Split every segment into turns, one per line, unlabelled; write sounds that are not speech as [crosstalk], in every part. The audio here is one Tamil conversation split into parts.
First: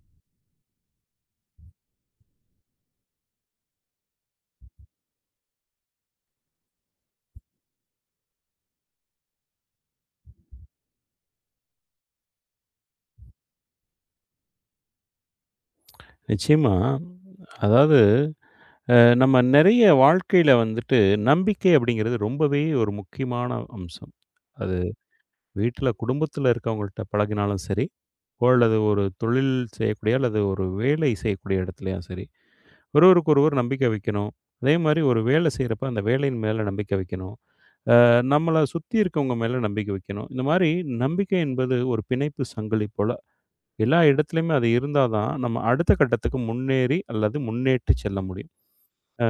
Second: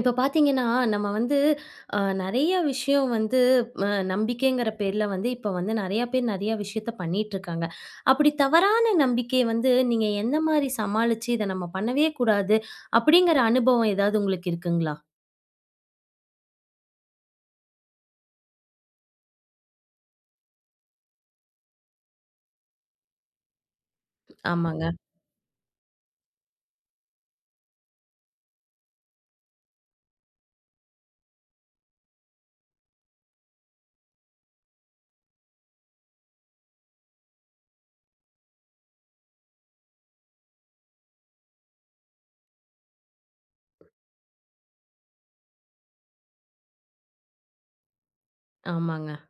இப்ப பார்த்தீங்கன்னா, நம்ம வந்து நெறைய விஷயம் வந்து நம்பிக்கைங்கிற பேர்ல வந்து இப்ப வந்து நெறைய பேர் நெறைய விஷயத்த பண்ணிட்டுருக்காங்க. அப்படி தவறான நம்பிக்கைய வந்து நீங்க எந்த மாரி சமாளிச்சு, இத நம்ம பண்ணவே கூடாது அப்படிங்கிற அனுபவம் ஏதாவது உங்களுக்கு இருக்குங்களா?
நிச்சயமா. அதாவது அ நம்ம நிறைய வாழ்க்கையில வந்துட்டு நம்பிக்கை அப்படிங்கிறது ரொம்பவே ஒரு முக்கியமான அம்சம். அது
ஆமாங்க,
வீட்ல குடும்பத்தில இருக்கவங்கள்ட்ட பழகினாலும் சரி, அல்லது ஒரு தொழில் செய்யக்கூடிய அல்லது ஒரு வேலை செய்யக்கூடிய இடத்துலயும் சரி, ஒருவருக்கு ஒருவர் நம்பிக்கை வைக்கணும். அதே மாரி ஒரு வேலை செய்றப்ப அந்த வேலையின் மேல நம்பிக்கை வைக்கணும். நம்மள சுத்தி இருக்கவங்க மேல நம்பிக்கை வைக்கணும். இந்த மாரி நம்பிக்கை என்பது ஒரு பிணைப்பு சங்கிலி போல. எல்லா இடத்துலயுமே அது இருந்தா தான் நம்ம அடுத்த கட்டத்துக்கு முன்னேறி அல்லது முன்னேற்றி செல்ல முடியும்.
ஆமாங்க,
அ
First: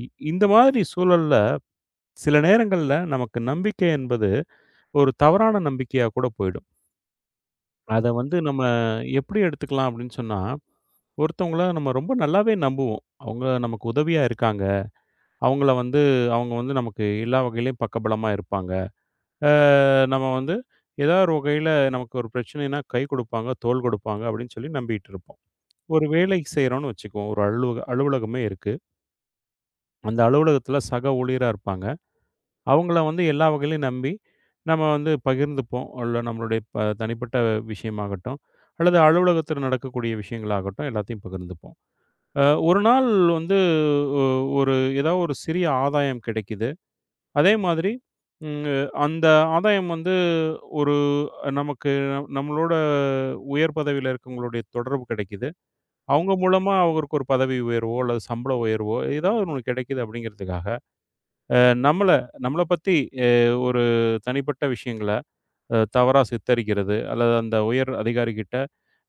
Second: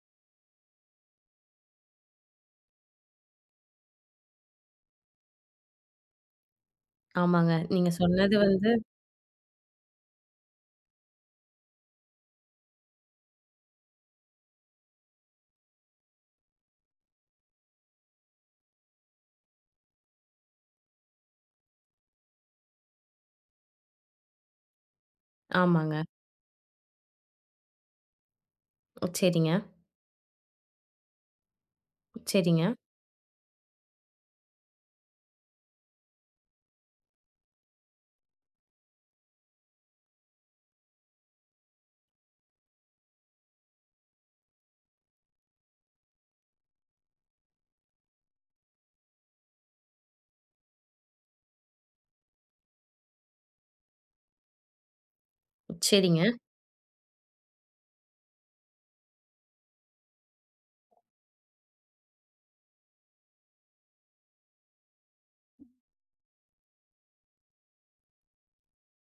இ இந்த மாதிரி சூழல்ல, சில நேரங்கள்ல நமக்கு நம்பிக்கை என்பது ஒரு தவறான நம்பிக்கையா கூட போயிடும்.
ஆமாங்க. நீங்க
அத
சொன்னது
வந்து நம்ம
வந்து
எப்படி எடுத்துக்கலாம் அப்படின்னு சொன்னா, ஒருத்தவங்கள நம்ம ரொம்ப நல்லாவே நம்புவோம். அவங்க நமக்கு உதவியா இருக்காங்க. அவங்கள வந்து அவங்க வந்து நமக்கு எல்லா வகையிலயும் பக்கபலமா இருப்பாங்க. நம்ம வந்து ஏதாவது ஒரு வகையில நமக்கு ஒரு பிரச்சனைன்னா கை குடுப்பாங்க, தோள் குடுப்பாங்க அப்படின்னு சொல்லி நம்பிட்டு இருப்போம்.
ஆமாங்க.
ஒரு வேலை செய்றோம்னு வச்சுக்குவோம். ஒரு அலுவலகமே இருக்கு.
சரிங்க,
அந்த அலுவலகத்துல சக ஊழியரா இருப்பாங்க.
சரிங்க,
அவங்கள வந்து எல்லா வகையிலும் நம்பி, நம்ம வந்து பகிர்ந்துப்போம். உள்ள நம்மளுடைய தனிப்பட்ட விஷயமாகட்டும், அல்லது அலுவலகத்தில நடக்கக்கூடிய விஷயங்களாகட்டும், எல்லாத்தையும் பகிர்ந்துப்போம். ஒரு நாள் வந்து ஒ ஒரு ஏதாவது ஒரு சிறிய ஆதாயம் கிடைக்குது. அதே மாதிரி ம் அந்த ஆதாயம் வந்து ஒரு நமக்கு நம்மளோட உயர் பதவியில இருக்கவங்களுடைய தொடர்பு கிடைக்குது.
சரிங்க.
அவங்க மூலமா அவருக்கு ஒரு பதவி உயர்வோ, அல்லது சம்பள உயர்வோ ஏதாவது ஒண்ணு கிடைக்குது அப்படிங்கிறதுக்காக அ நம்மள நம்மள பத்தி அ ஒரு தனிப்பட்ட விஷயங்கள தவறா சித்தரிக்கிறது, அல்லது அந்த உயர் அதிகாரிகிட்ட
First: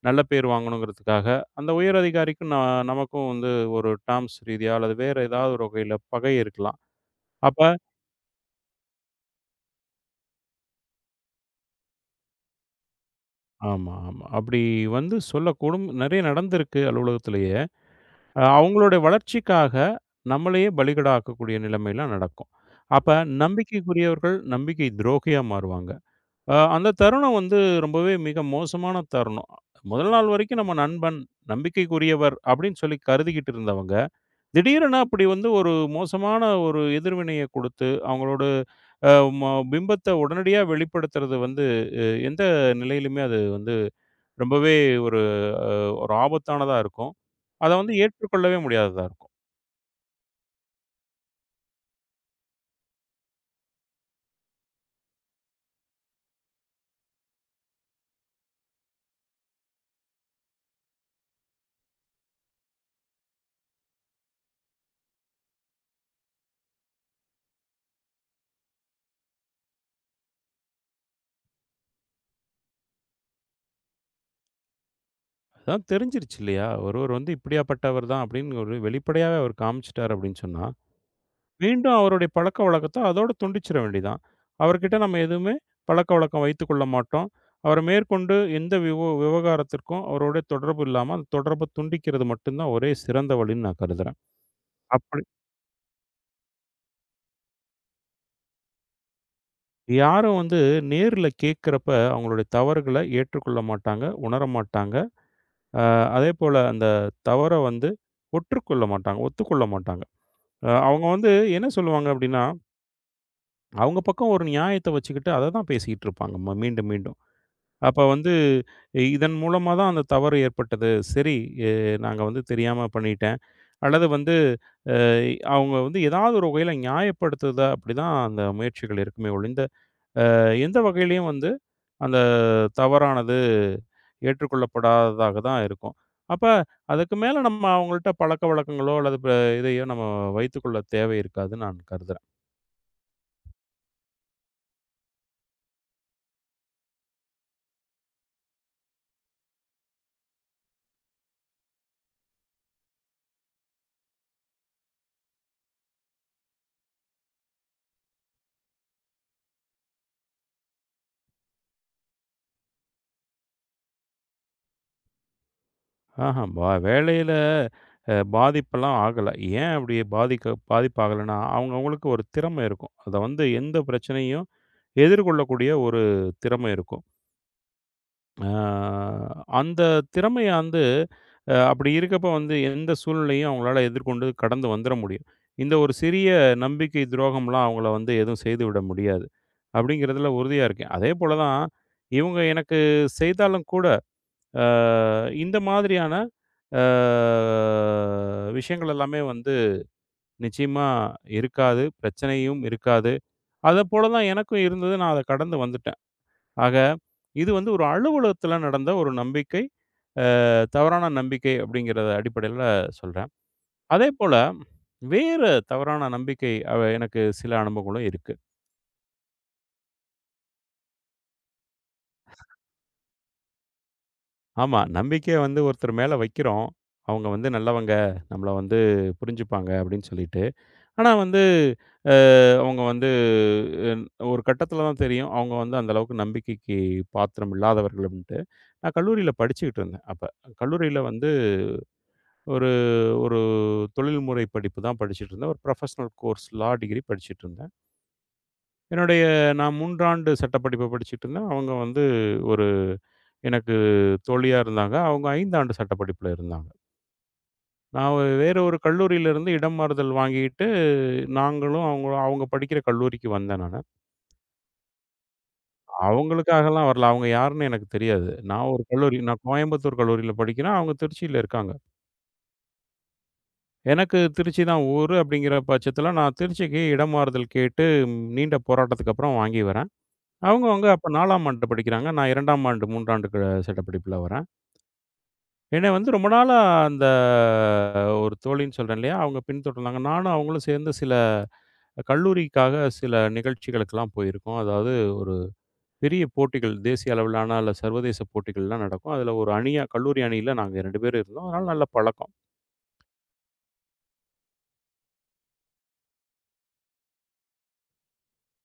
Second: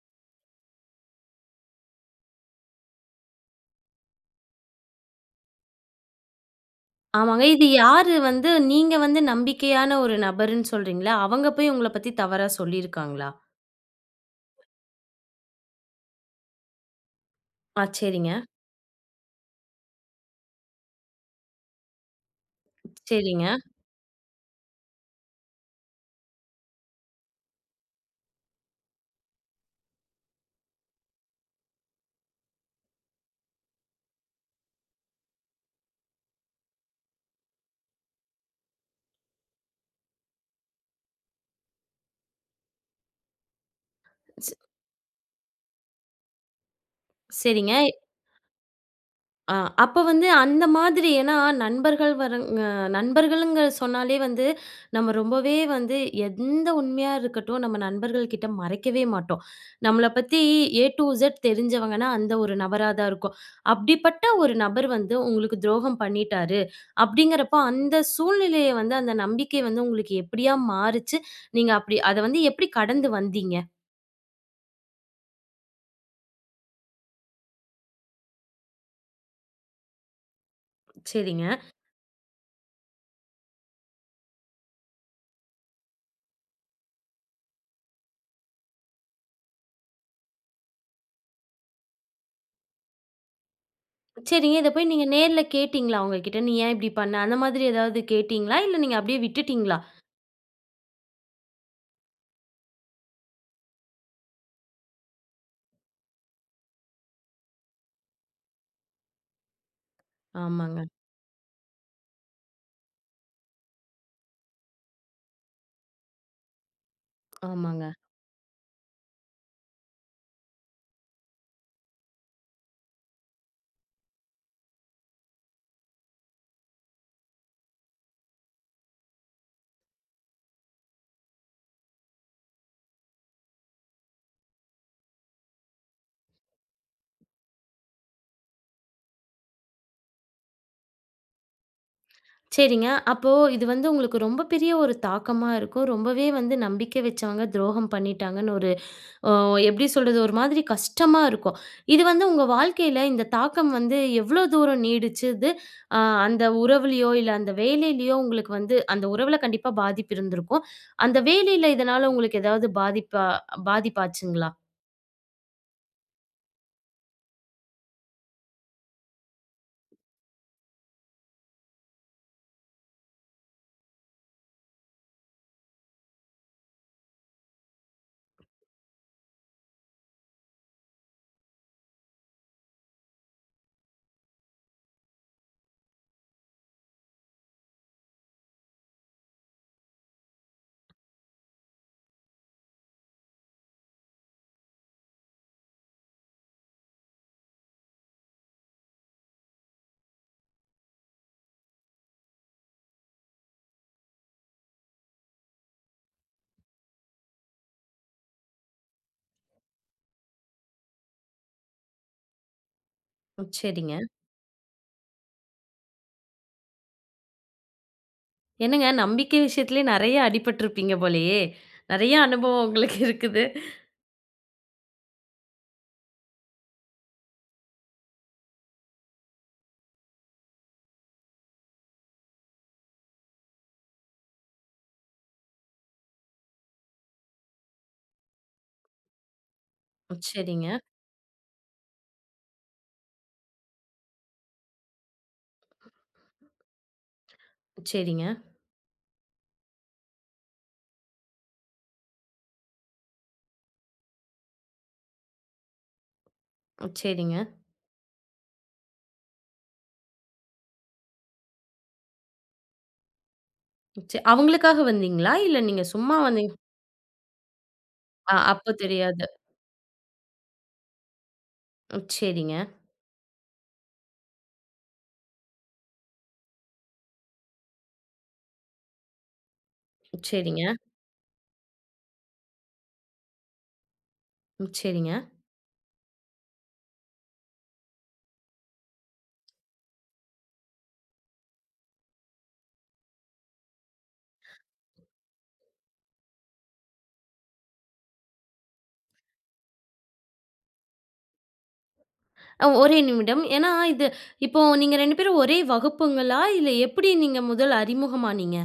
நல்ல பேர் வாங்கணுங்கிறதுக்காக, அந்த உயர் அதிகாரிக்கும் நமக்கும் வந்து ஒரு டெர்ம்ஸ் ரீதியா அல்லது வேற ஏதாவது ஒரு வகையில பகை இருக்கலாம்.
ஆமாங்க.
அப்ப
இது யாரு வந்து நீங்க வந்து நம்பிக்கையான ஒரு நபருன்னு சொல்றீங்கல்ல, அவங்க போய் உங்கள பத்தி தவறா சொல்லியிருக்காங்களா?
ஆமா, ஆமா. அப்படி வந்து சொல்லக்கூடும். நெறைய நடந்திருக்கு அலுவலகத்திலேயே.
ஆ சரிங்க,
அவங்களுடைய வளர்ச்சிக்காக நம்மளையே பலிகடா ஆக்கக்கூடிய நிலைமைலாம் நடக்கும். அப்ப
சரிங்க.
நம்பிக்கைக்குரியவர்கள் நம்பிக்கை துரோகியா மாறுவாங்க. அந்த தருணம் வந்து ரொம்பவே மிக மோசமான தருணம். முதல் நாள் வரைக்கும் நம்ம நண்பன், நம்பிக்கைக்குரியவர் அப்படின்னு சொல்லி கருதிக்கிட்டு இருந்தவங்க, திடீரென அப்படி வந்து ஒரு மோசமான ஒரு எதிர்வினைய குடுத்து, அவங்களோட அ ம பிம்பத்த உடனடியா வெளிப்படுத்துறது வந்து எந்த நிலையிலுமே அது வந்து ரொம்பவே ஒரு அ ஒரு ஆபத்தானதா இருக்கும். அத
சரிங்க.
வந்து ஏற்றுக்கொள்ளவே முடியாததா இருக்கும்.
அ அப்ப வந்து அந்த மாதிரி ஏன்னா நண்பர்கள் வரங்க நண்பர்கள்ங்கிற சொன்னாலே வந்து, நம்ம ரொம்பவே வந்து எந்த உண்மையா இருக்கட்டும், நம்ம நண்பர்கள்கிட்ட மறைக்கவே மாட்டோம். நம்மள பத்தி ஏ டூ இசட் தெரிஞ்சவங்கன்னா, அந்த ஒரு நபரா தான் இருக்கும். அப்படிப்பட்ட ஒரு நபர் வந்து உங்களுக்கு துரோகம் பண்ணிட்டாரு, அப்படிங்கிறப்போ அந்த சூழ்நிலைய வந்து அந்த நம்பிக்கை வந்து உங்களுக்கு எப்படியா மாறுச்சு? நீங்க அப்படி அத வந்து எப்படி கடந்து வந்தீங்க?
அதான் தெரிஞ்சிருச்சு இல்லையா? ஒருவர் வந்து இப்படியாப்பட்டவர் தான் அப்படின்னு ஒரு வெளிப்படையாவே அவர் காமிச்சுட்டார் அப்படின்னு சொன்னா
சரிங்க.
மீண்டும் அவருடைய பழக்கவழக்கத்த அதோட துண்டிச்சிற வேண்டியதான். அவர்கிட்ட நம்ம எதுவுமே பழக்கவழக்கம் வைத்துக்கொள்ள மாட்டோம். அவர மேற்கொண்டு எந்த விவகாரத்திற்கும் அவரோட தொடர்பு இல்லாம, அந்த தொடர்ப துண்டிக்கிறது மட்டும் தான் ஒரே சிறந்த வழின்னு நான் கருதுறேன்.
சரிங்க. இத போய் நீங்க
அப்படி
நேர்ல கேட்டீங்களா அவங்ககிட்ட? "நீ ஏன் இப்படி பண்ண?" அந்த மாதிரி ஏதாவது கேட்டீங்களா? இல்ல நீங்க அப்படியே விட்டுட்டீங்களா?
யாரும் வந்து நேர்ல கேட்கிறப்ப அவங்களுடைய தவறுகள ஏற்றுக்கொள்ள மாட்டாங்க, உணர மாட்டாங்க. அ அதேபோல அந்த தவற வந்து ஒத்துக்கொள்ள மாட்டாங்க.
ஆமாங்க,
அவங்க வந்து என்ன சொல்லுவாங்க அப்படின்னா, அவங்க பக்கம் ஒரு நியாயத்த வச்சுக்கிட்டு அத தான் பேசிக்கிட்டு இருப்பாங்க, மீண்டும் மீண்டும்.
ஆமாங்க.
அப்ப வந்து இதன் மூலமா தான் அந்த தவறு ஏற்பட்டது. சரி, எ நாங்க வந்து தெரியாம பண்ணிட்டேன். அல்லது வந்து அவங்க வந்து ஏதாவது ஒரு வகையில நியாயப்படுத்துதா அப்படிதான் அந்த முயற்சிகள் இருக்குமே ஒழிந்த, எந்த வகையிலயும் வந்து அந்த தவறானது ஏற்றுக்கொள்ளப்படாததாக தான் இருக்கும். அப்ப அதுக்கு மேல நம்ம அவங்கள்ட்ட பழக்கவழக்கங்களோ அல்லது இதையோ நம்ம வைத்துக்கொள்ள தேவை இருக்காதுன்னு நான் கருதுறேன்.
சரிங்க. அப்போ இது வந்து உங்களுக்கு ரொம்ப பெரிய ஒரு தாக்கமா இருக்கும். ரொம்பவே வந்து நம்பிக்கை வச்சவங்க துரோகம் பண்ணிட்டாங்கன்னு ஒரு அ எப்படி சொல்றது? ஒரு மாதிரி கஷ்டமா இருக்கும். இது வந்து உங்க வாழ்க்கையில இந்த தாக்கம் வந்து எவ்ளோ தூரம் நீடிச்சது? அ அந்த உறவுலயோ, இல்ல அந்த வேலையிலயோ உங்களுக்கு வந்து அந்த உறவுல கண்டிப்பா பாதிப்பு இருந்திருக்கும். அந்த வேலையில இதனால உங்களுக்கு ஏதாவது பாதிப்பா பாதிப்பாச்சுங்களா?
ஆஹா! வேலையில பாதிப்பெல்லாம் ஆகல. ஏன் அப்படி பாதிப்பாகலன்னா, அவங்க அவங்களுக்கு ஒரு திறமை இருக்கும். அத வந்து எந்த பிரச்சனையும் எதிர்கொள்ளக்கூடிய ஒரு திறமை இருக்கும். ஆ அந்த திறமைய வந்து அப்படி இருக்கப்ப வந்து எந்த சூழ்நிலையும் அவங்களால எதிர்கொண்டு கடந்து வந்துர முடியும். இந்த ஒரு சிறிய நம்பிக்கை துரோகம்லாம் அவங்கள வந்து எதுவும் செய்து விட முடியாது. அப்படிங்கிறதுல உறுதியா இருக்கேன். அதேபோல தான் இவங்க எனக்கு செய்தாலும் கூட அ இந்த மாதிரியான அ விஷயங்கள் எல்லாமே வந்து நிச்சயமா இருக்காது. பிரச்சனையும் இருக்காது. அதப்போல தான் எனக்கும் இருந்தது. நான் அத கடந்து வந்துட்டேன். ஆக இது வந்து ஒரு அலுவலகத்தில நடந்த ஒரு நம்பிக்கை. தவறான நம்பிக்கை அப்படிங்கிறத அடிப்படையில சொல்றேன்.
ம். சரிங்க.
அதேபோல வேற தவறான நம்பிக்கை அவ எனக்கு சில அனுபவங்களும் இருக்கு.
என்னங்க நம்பிக்கை விஷயத்திலேயே நெறைய அடிபட்டுருப்பீங்க போலயே! நெறைய அனுபவம் உங்களுக்கு இருக்குது.
ஆமா, நம்பிக்கைய வந்து ஒருத்தர் மேல வைக்கிறோம். அவங்க வந்து நல்லவங்க. நம்மள வந்து புரிஞ்சுப்பாங்க அப்படின்னு சொல்லிட்டு. ஆனா வந்து, அ அவங்க வந்து அன் ஒரு கட்டத்தில தான் தெரியும். அவங்க வந்து அந்த அளவுக்கு நம்பிக்கைக்கு பாத்திரம் இல்லாதவர்கள் அப்படின்ட்டு. நான் கல்லூரியில படிச்சுக்கிட்டு இருந்தேன் அப்ப.
சரிங்க,
கல்லூரியில வந்து ஒரு ஒரு தொழில்முறை படிப்பு தான் படிச்சுட்டு இருந்தேன். ஒரு ப்ரொஃபஷனல் கோர்ஸ் லா டிகிரி படிச்சுட்டு இருந்தேன்.
சரிங்க,
என்னுடைய நான் 3 ஆண்டு சட்டப்படிப்ப படிச்சுட்டு இருந்தேன். அவங்க வந்து ஒரு எனக்கு தோழியா இருந்தாங்க. அவங்க 5 ஆண்டு சட்டப்படிப்புல இருந்தாங்க.
சரிங்க.
நான் ஒரு கல்லூரியிலிருந்து இடம் மாறுதல் வாங்கிட்டு, நாங்களும் அவங்களும் அவங்க படிக்கிற கல்லூரிக்கு வந்தேன் நானு.
சே அவங்களுக்காக வந்தீங்களா? இல்ல நீங்க சும்மா வந்தீங்க?
அவங்களுக்காகலாம் வரல. அவங்க யாருன்னு எனக்கு தெரியாது.
அப்போ தெரியாது.
நான் கோயம்புத்தூர் கல்லூரியில படிக்கிறேன். அவங்க திருச்சியில இருக்காங்க.
சரிங்க,
எனக்கு திருச்சி தான் ஊரு அப்படிங்கிற பட்சத்தில நான் திருச்சிக்கு இடம் மாறுதல் கேட்டு நீண்ட போராட்டத்துக்கு அப்புறம் வாங்கி வரேன்.
சரிங்க,
அவங்க அவங்க அப்ப 4ஆம் ஆண்டு படிக்கிறாங்க. நான் 2ஆம் ஆண்டு 3 ஆண்டு சட்டப்படிப்புல வரேன்.
சரிங்க.
என்னை வந்து ரொம்ப நாளா அந்த ஒரு தோழின்னு சொல்றேன் இல்லையா? அவங்க பின்தொடர்ந்தாங்க. நானும் அவங்களும் சேர்ந்து சில கல்லூரிக்காக சில நிகழ்ச்சிகளுக்கெல்லாம் போயிருக்கோம். அதாவது ஒரு பெரிய போட்டிகள், தேசிய அளவிலான அல்ல சர்வதேச போட்டிகள்லாம் நடக்கும். அதுல ஒரு அணியா கல்லூரி அணியில நாங்க 2 பேரும் இருந்தோம். அதனால நல்ல பழக்கம்.
ஒரே நிமிடம். ஏன்னா இது இப்போ நீங்க 2 பேரும் ஒரே வகுப்புங்களா? இல்ல எப்படி நீங்க முதல் அறிமுகமானீங்க?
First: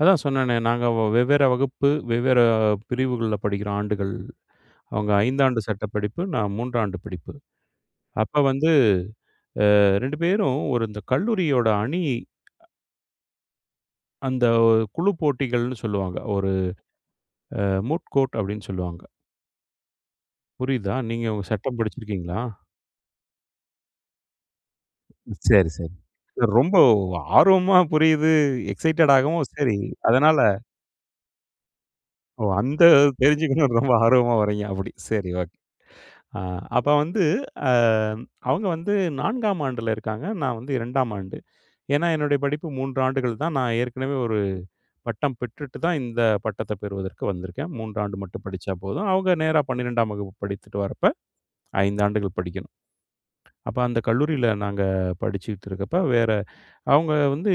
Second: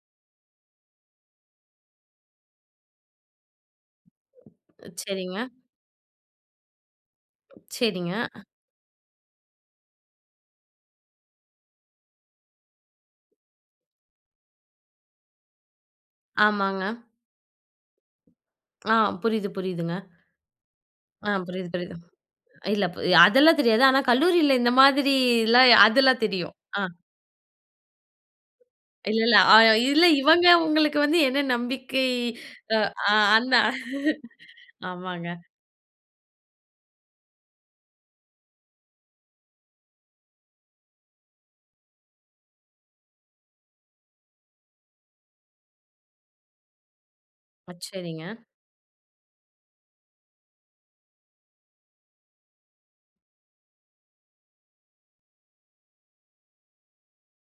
அதான் சொன்னேனே, நாங்க வெவ்வேறு வகுப்பு, வெவ்வேறு பிரிவுகள்ல படிக்கிற ஆண்டுகள். அவங்க
சரிங்க,
5 ஆண்டு சட்ட படிப்பு, நான் 3 ஆண்டு படிப்பு.
சரிங்க.
அப்ப வந்து 2 பேரும் ஒரு இந்த கல்லூரியோட அணி அந்த ஒரு குழு போட்டிகள்னு சொல்லுவாங்க. ஒரு
ஆமாங்க.
"மூட் கோர்ட்" அப்படின்னு
ஆ
சொல்லுவாங்க.
புரியுது, புரியுதுங்க.
புரியுதா? நீங்க
ஆ
உங்க
புரியுது,
சட்டம்
புரியுது.
படிச்சிருக்கீங்களா?
இல்ல அதெல்லாம் தெரியாது. ஆனா கல்லூரியில இந்த
சரி,
மாதிரிலாம்
சரி.
அதெல்லாம் தெரியும்.
ரொம்ப
ஆ.
ஆர்வமா புரியுது.
இல்ல, இல்ல.
எக்ஸைட்டடாகவும் சரி.
இல்ல
அதனால
இவங்க உங்களுக்கு வந்து என்ன நம்பிக்கை
ஓ!
அ
அந்த
அ அந்த
தெரிஞ்சுக்கணும்னு ரொம்ப ஆர்வமா வர்றீங்க அப்படி. சரி
ஆமாங்க.
ஓகே. ஆ அப்ப வந்து அ அவங்க வந்து 4ஆம் ஆண்டுல இருக்காங்க. நான் வந்து 2ஆம் ஆண்டு. ஏன்னா என்னுடைய படிப்பு 3 ஆண்டுகள் தான். நான் ஏற்கனவே ஒரு பட்டம் பெற்றுட்டு தான் இந்த பட்டத்த பெறுவதற்கு வந்திருக்கேன். 3 ஆண்டு
சரிங்க,
மட்டும் படிச்சா போதும். அவங்க நேரா 12ஆம் வகுப்பு படித்துட்டு வரப்ப 5 ஆண்டுகள் படிக்கணும். அப்ப அந்த கல்லூரியில நாங்க படிச்சுக்கிட்டு இருக்கப்ப வேற அவங்க வந்து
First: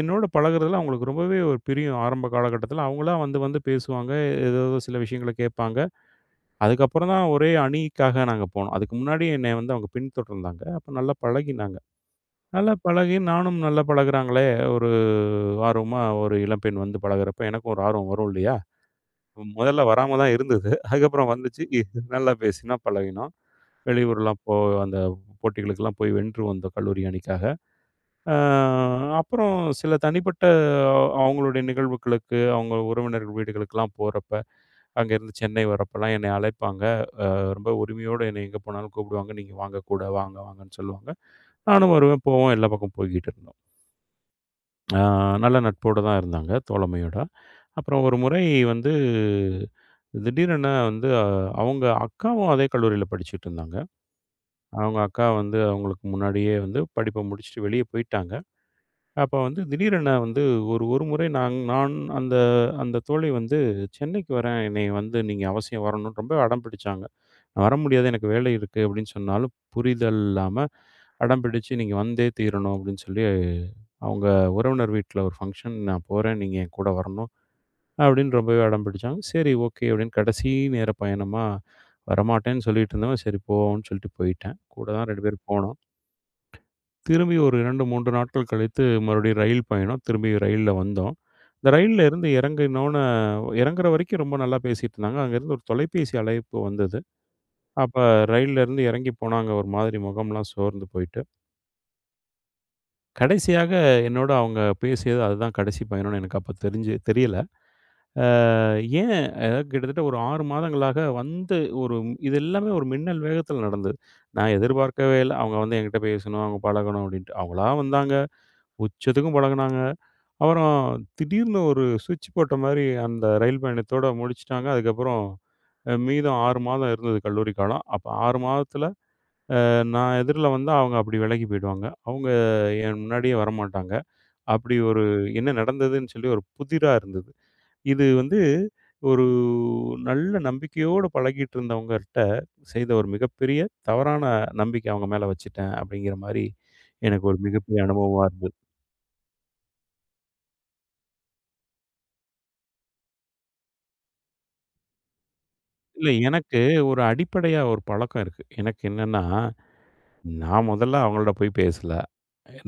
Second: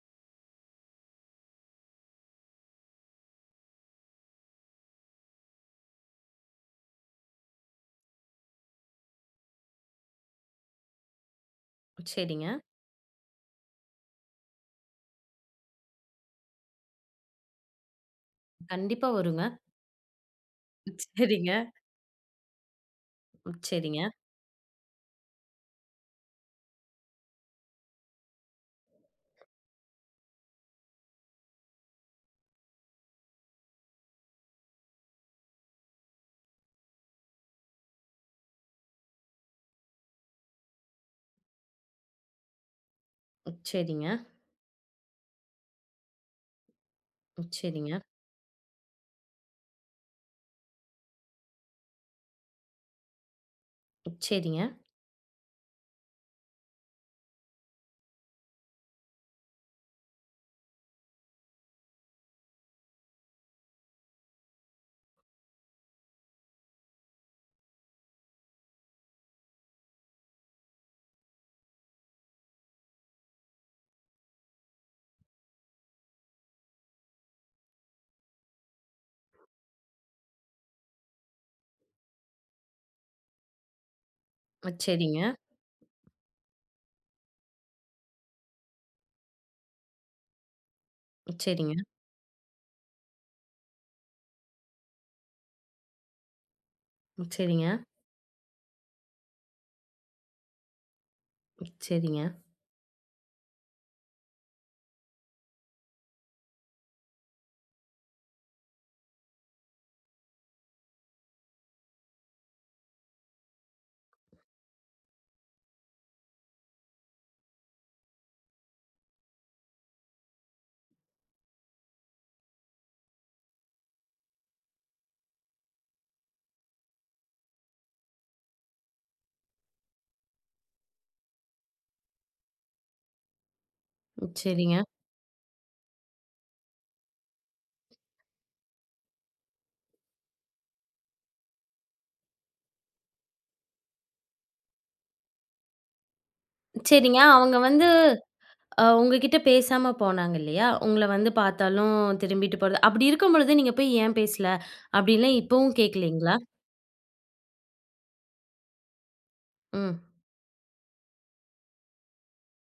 என்னோட பழகுறதுல அவங்களுக்கு ரொம்பவே ஒரு பிரியம். ஆரம்ப காலகட்டத்தில அவங்களா வந்து வந்து பேசுவாங்க. ஏதேதோ சில விஷயங்கள கேட்பாங்க. அதுக்கப்புறம் தான் ஒரே அணிக்காக நாங்க போனோம். அதுக்கு முன்னாடி என்னைய வந்து அவங்க பின்தொடர்ந்தாங்க. அப்ப நல்லா பழகினாங்க.
சரிங்க.
நல்லா பழகி நானும் நல்லா பழகுறாங்களே! ஒரு ஆர்வமா ஒரு இளம்பெண் வந்து பழகுறப்ப எனக்கும் ஒரு ஆர்வம் வரும் இல்லயா!
கண்டிப்பா வருங்க.
முதல்ல வராம தான் இருந்தது. அதுக்கப்புறம்
சரிங்க,
வந்துச்சு. நல்லா பேசினோம், பழகினோம்.
சரிங்க,
வெளியூர்லாம் அந்த போட்டிகளுக்கெல்லாம் போய் வென்று வந்தோம் கல்லூரி அணிக்காக. அ அப்புறம் சில தனிப்பட்ட அவங்களுடைய நிகழ்வுகளுக்கு, அவங்க உறவினர்கள் வீடுகளுக்கெல்லாம் போறப்ப, அங்கேருந்து சென்னை வரப்பலாம் என்னைய அழைப்பாங்க. ரொம்ப உரிமையோட என்னை எங்கே போனாலும் கூப்பிடுவாங்க. "நீங்க வாங்க கூட, வாங்க வாங்கன்னு" சொல்லுவாங்க. நானும் வருவேன், போவேன். எல்லா பக்கம் போய்க்கிட்டு இருந்தோம்.
சரிங்க,
ஆ நல்ல நட்போட தான் இருந்தாங்க, தோழமையோட.
சரிங்க,
அப்புறம் ஒரு முறை வந்து திடீரென வந்து அவங்க அக்காவும் அதே கல்லூரியில படிச்சுட்டு இருந்தாங்க.
சரிங்க,
அவங்க அக்கா வந்து அவங்களுக்கு முன்னாடியே வந்து படிப்ப முடிச்சுட்டு வெளிய போயிட்டாங்க. அப்ப வந்து திடீரென வந்து ஒரு ஒரு முறை நான் நான் அந்த அந்த தோழி வந்து "சென்னைக்கு வரேன். என்னைய வந்து நீங்க அவசியம் வரணும்" ரொம்ப அடம் பிடிச்சாங்க. நான் வர முடியாது எனக்கு வேலை இருக்கு அப்படின்னு சொன்னாலும் புரிதல் இல்லாம அடம் பிடிச்சு நீங்க வந்தே தீரணும் அப்படின்னு சொல்லி அவங்க உறவினர் வீட்டில் ஒரு ஃபங்க்ஷன் நான் போறேன் நீங்க என் கூட வரணும் அப்படின்னு ரொம்பவே அடம் பிடிச்சாங்க சரி ஓகே அப்படின்னு கடைசி நேர பயணமா வரமாட்டேன்னு சொல்லிட்டு இருந்தவன் சரி போவோம்னு சொல்லிட்டு போயிட்டேன் கூட தான்
சரிங்க,
2 பேரும் போனோம். திரும்பி ஒரு 2, 3 நாட்கள் கழித்து மறுபடியும் ரயில் பயணம் திரும்பி ரயில்ல வந்தோம்.
சரிங்க,
இந்த
சரிங்க,
ரயில்ல இருந்து இறங்கினோன்ன இறங்குற வரைக்கும் ரொம்ப நல்லா பேசிட்டு இருந்தாங்க. அங்கேருந்து ஒரு தொலைபேசி அழைப்பு வந்தது. அப்ப ரயில்லருந்து இறங்கி போனாங்க ஒரு மாதிரி முகம்லாம் சோர்ந்து போயிட்டு.
சரிங்க,
கடைசியாக என்னோட அவங்க பேசியது அதுதான் கடைசி பயணம்னு எனக்கு அப்ப தெரியல. அ ஏன் அதாவது கிட்டத்தட்ட ஒரு 6 மாதங்களாக வந்து ஒரு இது எல்லாமே ஒரு மின்னல் வேகத்தில நடந்தது. நான் எதிர்பார்க்கவே இல்ல. அவங்க வந்து என்கிட்ட பேசணும், அவங்க பழகணும் அப்டின்ட்டு. அவங்களா வந்தாங்க, உச்சத்துக்கும் பழகுனாங்க. அப்புறம் திடீர்னு ஒரு சுவிட்ச் போட்ட மாரி அந்த ரயில் பயணத்தோட முடிச்சுட்டாங்க. அதுக்கப்புறம் மீதம் 6 மாதம் இருந்தது கல்லூரி காலம். அப்ப 6 மாதத்தில நான் எதிர்ல வந்தா அவங்க அப்படி விலகி போயிடுவாங்க. அவங்க என் முன்னாடியே வரமாட்டாங்க. அப்படி
சரிங்க,
ஒரு என்ன நடந்ததுன்னு சொல்லி ஒரு புதிரா இருந்தது. இது வந்து ஒரு நல்ல நம்பிக்கையோடு பழகிட்டு இருந்தவங்ககிட்ட செய்த ஒரு மிகப்பெரிய தவறான நம்பிக்கை அவங்க மேல வச்சுட்டேன் அப்படிங்கிற மாரி
சரிங்க.
எனக்கு ஒரு
அவங்க
மிகப்பெரிய
வந்து
அனுபவமா இருந்தது.
உங்ககிட்ட பேசாம போனாங்க இல்லையா? உங்கள வந்து பார்த்தாலும் திரும்பிட்டு போறது. அப்படி இருக்கும் பொழுது நீங்க போய் ஏன் பேசல? அப்படின்லாம் இப்பவும்
இல்ல
கேட்கலைங்களா?
எனக்கு ஒரு அடிப்படையா ஒரு பழக்கம் இருக்கு. எனக்கு என்னன்னா,
ம்.
நான் முதல்ல அவங்கள்ட்ட போய் பேசல.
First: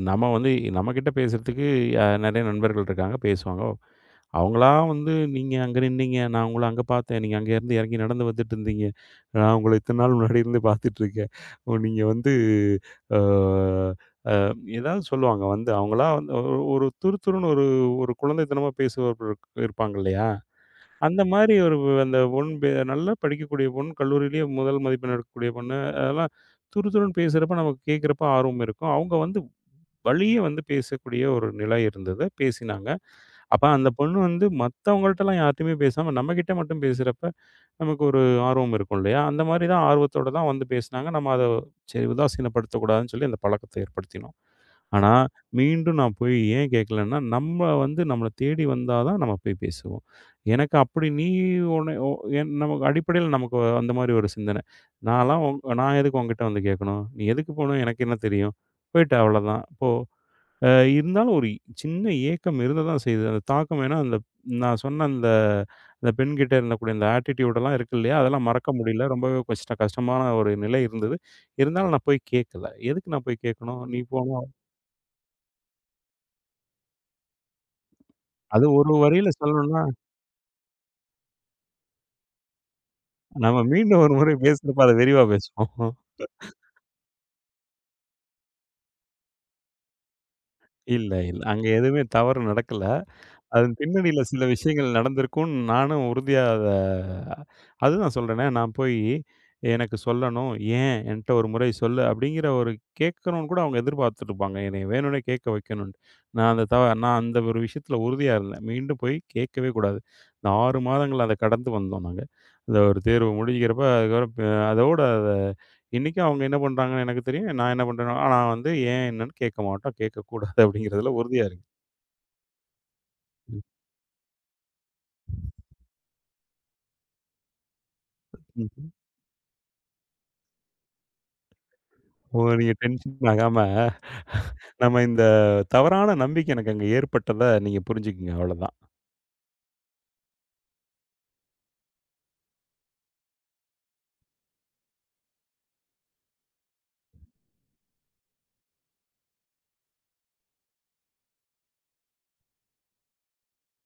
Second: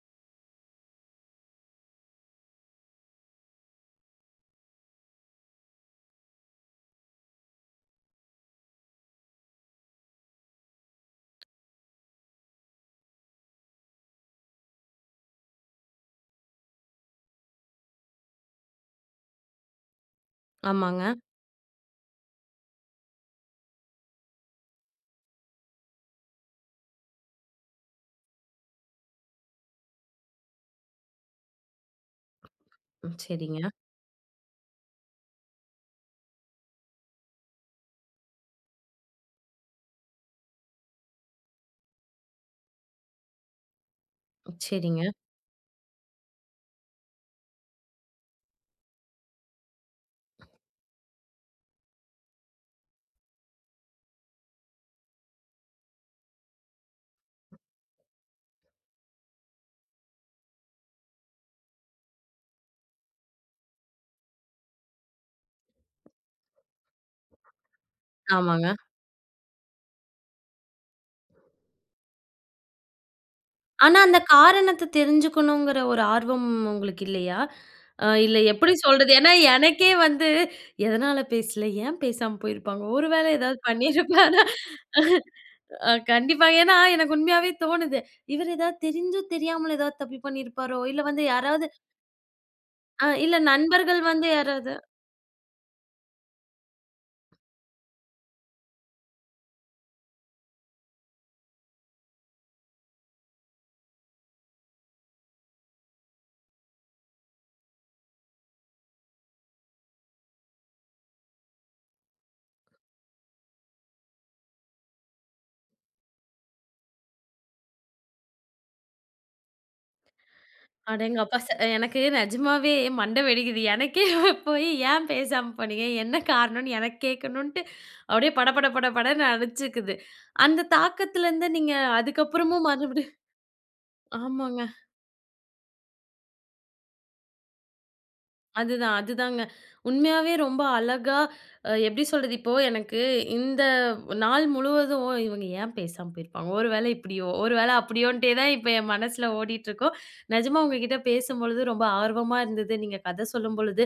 நம்ம வந்து நம்மகிட்ட பேசுறதுக்கு நெறைய நண்பர்கள் இருக்காங்க, பேசுவாங்க. அவங்களா வந்து நீங்க அங்க நின்னீங்க, நான் உங்கள அங்க பார்த்தேன். நீங்க அங்க இருந்து இறங்கி நடந்து வந்துட்டு இருந்தீங்க. நான் உங்கள இத்தன நாள் முன்னாடி இருந்து பார்த்துட்டு இருக்கேன். ஓ நீங்க வந்து அ ஏதாவது சொல்லுவாங்க வந்து அவங்களா வந்து ஒரு ஒரு துருதுருன்னு ஒரு ஒரு குழந்தைத்தனமா பேசுபவர்கள் இருப்பாங்க இல்லையா?
ஆமாங்க.
அந்த மாரி ஒரு அந்த பொண் பே நல்லா படிக்கக்கூடிய பொண், கல்லூரியிலேயே முதல் மதிப்பெண் எடுக்கக்கூடிய பொண்ணு, அதெல்லாம் துருதுருன்னு பேசுறப்ப நமக்கு கேட்கிறப்ப ஆர்வம் இருக்கும். அவங்க வந்து வழிய வந்து பேசக்கூடிய ஒரு நிலை இருந்தது. பேசினாங்க.
ம். சரிங்க.
அப்ப அந்த பொண்ணு வந்து மத்தவங்கள்ட்டலாம் யார்ட்டயுமே பேசாம, நம்மகிட்ட மட்டும் பேசுறப்ப, நமக்கு ஒரு ஆர்வம் இருக்கும் இல்லையா? அந்த மாரி தான் ஆர்வத்தோட தான் வந்து பேசினாங்க. நம்ம அத சரி உதாசீனப்படுத்தக்கூடாதுன்னு சொல்லி அந்த பழக்கத்த ஏற்படுத்தினோம்.
சரிங்க.
ஆனா, மீண்டும் நான் போய் ஏன் கேட்கலன்னா, நம்ம வந்து நம்மள தேடி வந்தா தான் நம்ம போய் பேசுவோம். எனக்கு அப்படி நீ உன்ன ஒ என் நமக்கு அடிப்படையில நமக்கு அந்த மாரி ஒரு சிந்தனை. நான் எதுக்கு உன்கிட்ட வந்து கேட்கணும்? நீ எதுக்கு போணும்? எனக்கு என்ன தெரியும்? போயிட்டு அவ்வளதான். போ. அ இருந்தாலும் ஒரு சின்ன ஏக்கம் இருந்த தான் செய்யுது. அந்த தாக்கம் ஏன்னா, அந்த நான் சொன்ன அந்த அந்த பெண்கிட்ட இருந்தக்கூடிய அந்த ஆட்டிட்யூடெல்லாம் இருக்கு இல்லையா? அதெல்லாம்
ஆமாங்க.
மறக்க முடியல. ரொம்பவே கஷ்டமான ஒரு நிலை இருந்தது. இருந்தாலும் நான் போய் கேட்கல. எதுக்கு நான் போய் கேட்கணும்? நீ
ஆனா அந்த
போனா
காரணத்த தெரிஞ்சுக்கணுங்கிற ஒரு ஆர்வம் உங்களுக்கு இல்லையா? இல்ல
அது
எப்படி
ஒரு
சொல்றது?
வரியில
ஏன்னா
சொல்லணும்னா,
எனக்கே வந்து எதனால பேசல? ஏன் பேசாம போயிருப்பாங்க? ஒரு வேளை
நம்ம
ஏதாவது
மீண்டும் ஒரு முறை
பண்ணியிருப்பாரா?
பேசுறப்ப அத விரிவா பேசுவோம். [laughs]
கண்டிப்பாங்க. ஏன்னா எனக்கு உண்மையாவே தோணுது. இவர் ஏதாவது தெரிஞ்சோ தெரியாமலோ ஏதாவது தப்பு பண்ணியிருப்பாரோ? இல்ல
இல்ல,
வந்து
இல்ல. அங்க
யாராவது
எதுவுமே தவறு நடக்கல.
இல்ல
அதன்
நண்பர்கள்
பின்னணியில
வந்து
சில
யாராவது
விஷயங்கள் நடந்திருக்கும்னு நானும் உறுதியா அதுதான் சொல்றேனே, நான் போய் எனக்கு சொல்லணும். ஏன் என்ட்ட ஒரு முறை சொல்லு அப்படிங்கிற ஒரு கேட்கணும்னு கூட அவங்க எதிர்பார்த்துருப்பாங்க. என்னைய வேணும்னே கேட்க வைக்கணும்ன்ட்டு. நான் அந்த ஒரு விஷயத்தில உறுதியா இருந்தேன். மீண்டும் போய் கேட்கவே கூடாது. இந்த 6 மாதங்கள் அத கடந்து வந்தோம் நாங்க. அந்த ஒரு தேர்வு முடிக்கிறப்ப அதுக்கப்புறம் ப அதோட அத இன்னைக்கும் அவங்க என்ன பண்றாங்கன்னு எனக்கு தெரியும். நான் என்ன பண்றேனோ ஆனா வந்து ஏன் என்னன்னு கேட்க மாட்டோம். கேட்கக்கூடாது அப்படிங்கிறதுல
அடேங்கப்பா!
உறுதியா இருக்கு.
எனக்கு நெஜமாவே மண்டை வெடிக்குது. எனக்கே [laughs] போய் ஏன் பேசாம போனீங்க? என்ன காரணம்னு எனக்கு கேட்கணுன்ட்டு அப்படியே படபட
ம்.
படபடன்னு அடிச்சுக்குது. அந்த தாக்கத்துலருந்து நீங்க
ஓ!
அதுக்கப்புறமும்
நீங்க
மறுபடியும்
டென்ஷன் ஆகாம,
ஆமாங்க.
நம்ம இந்த தவறான நம்பிக்கை எனக்கு அங்க ஏற்பட்டத நீங்க புரிஞ்சுக்கங்க அவ்வளதான்.
அதுதான், அதுதாங்க. உண்மையாவே ரொம்ப அழகா எப்படி சொல்றது? இப்போ எனக்கு இந்த நாள் முழுவதும் இவங்க ஏன் பேசாம போயிருப்பாங்க? ஒரு வேளை இப்படியோ, ஒரு வேளை அப்படியோன்ட்டே தான் இப்ப என் மனசுல ஓடிட்டுருக்கும். நிஜமா உங்ககிட்ட பேசும்பொழுது ரொம்ப ஆர்வமா இருந்தது. நீங்க கதை சொல்லும்பொழுது,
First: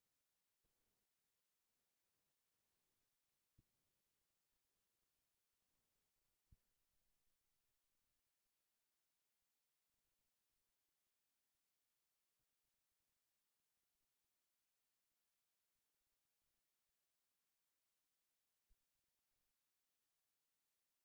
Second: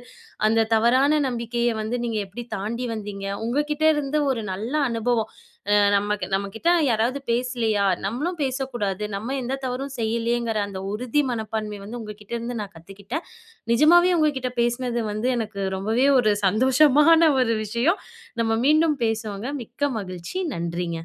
அந்த தவறான நம்பிக்கைய வந்து நீங்க எப்படி தாண்டி வந்தீங்க? உங்ககிட்ட இருந்து ஒரு நல்ல அனுபவம். நமக்கு நம்மகிட்ட யாராவது பேசலையா? நம்மளும் பேசக்கூடாது. நம்ம எந்த தவறும் செய்யலையேங்கிற அந்த உறுதி மனப்பான்மை வந்து உங்ககிட்ட இருந்து நான் கத்துக்கிட்டேன். நிஜமாவே உங்ககிட்ட பேசினது வந்து எனக்கு ரொம்பவே ஒரு சந்தோஷமான ஒரு விஷயம். நம்ம மீண்டும் பேசுவோங்க. மிக்க மகிழ்ச்சி. நன்றிங்க.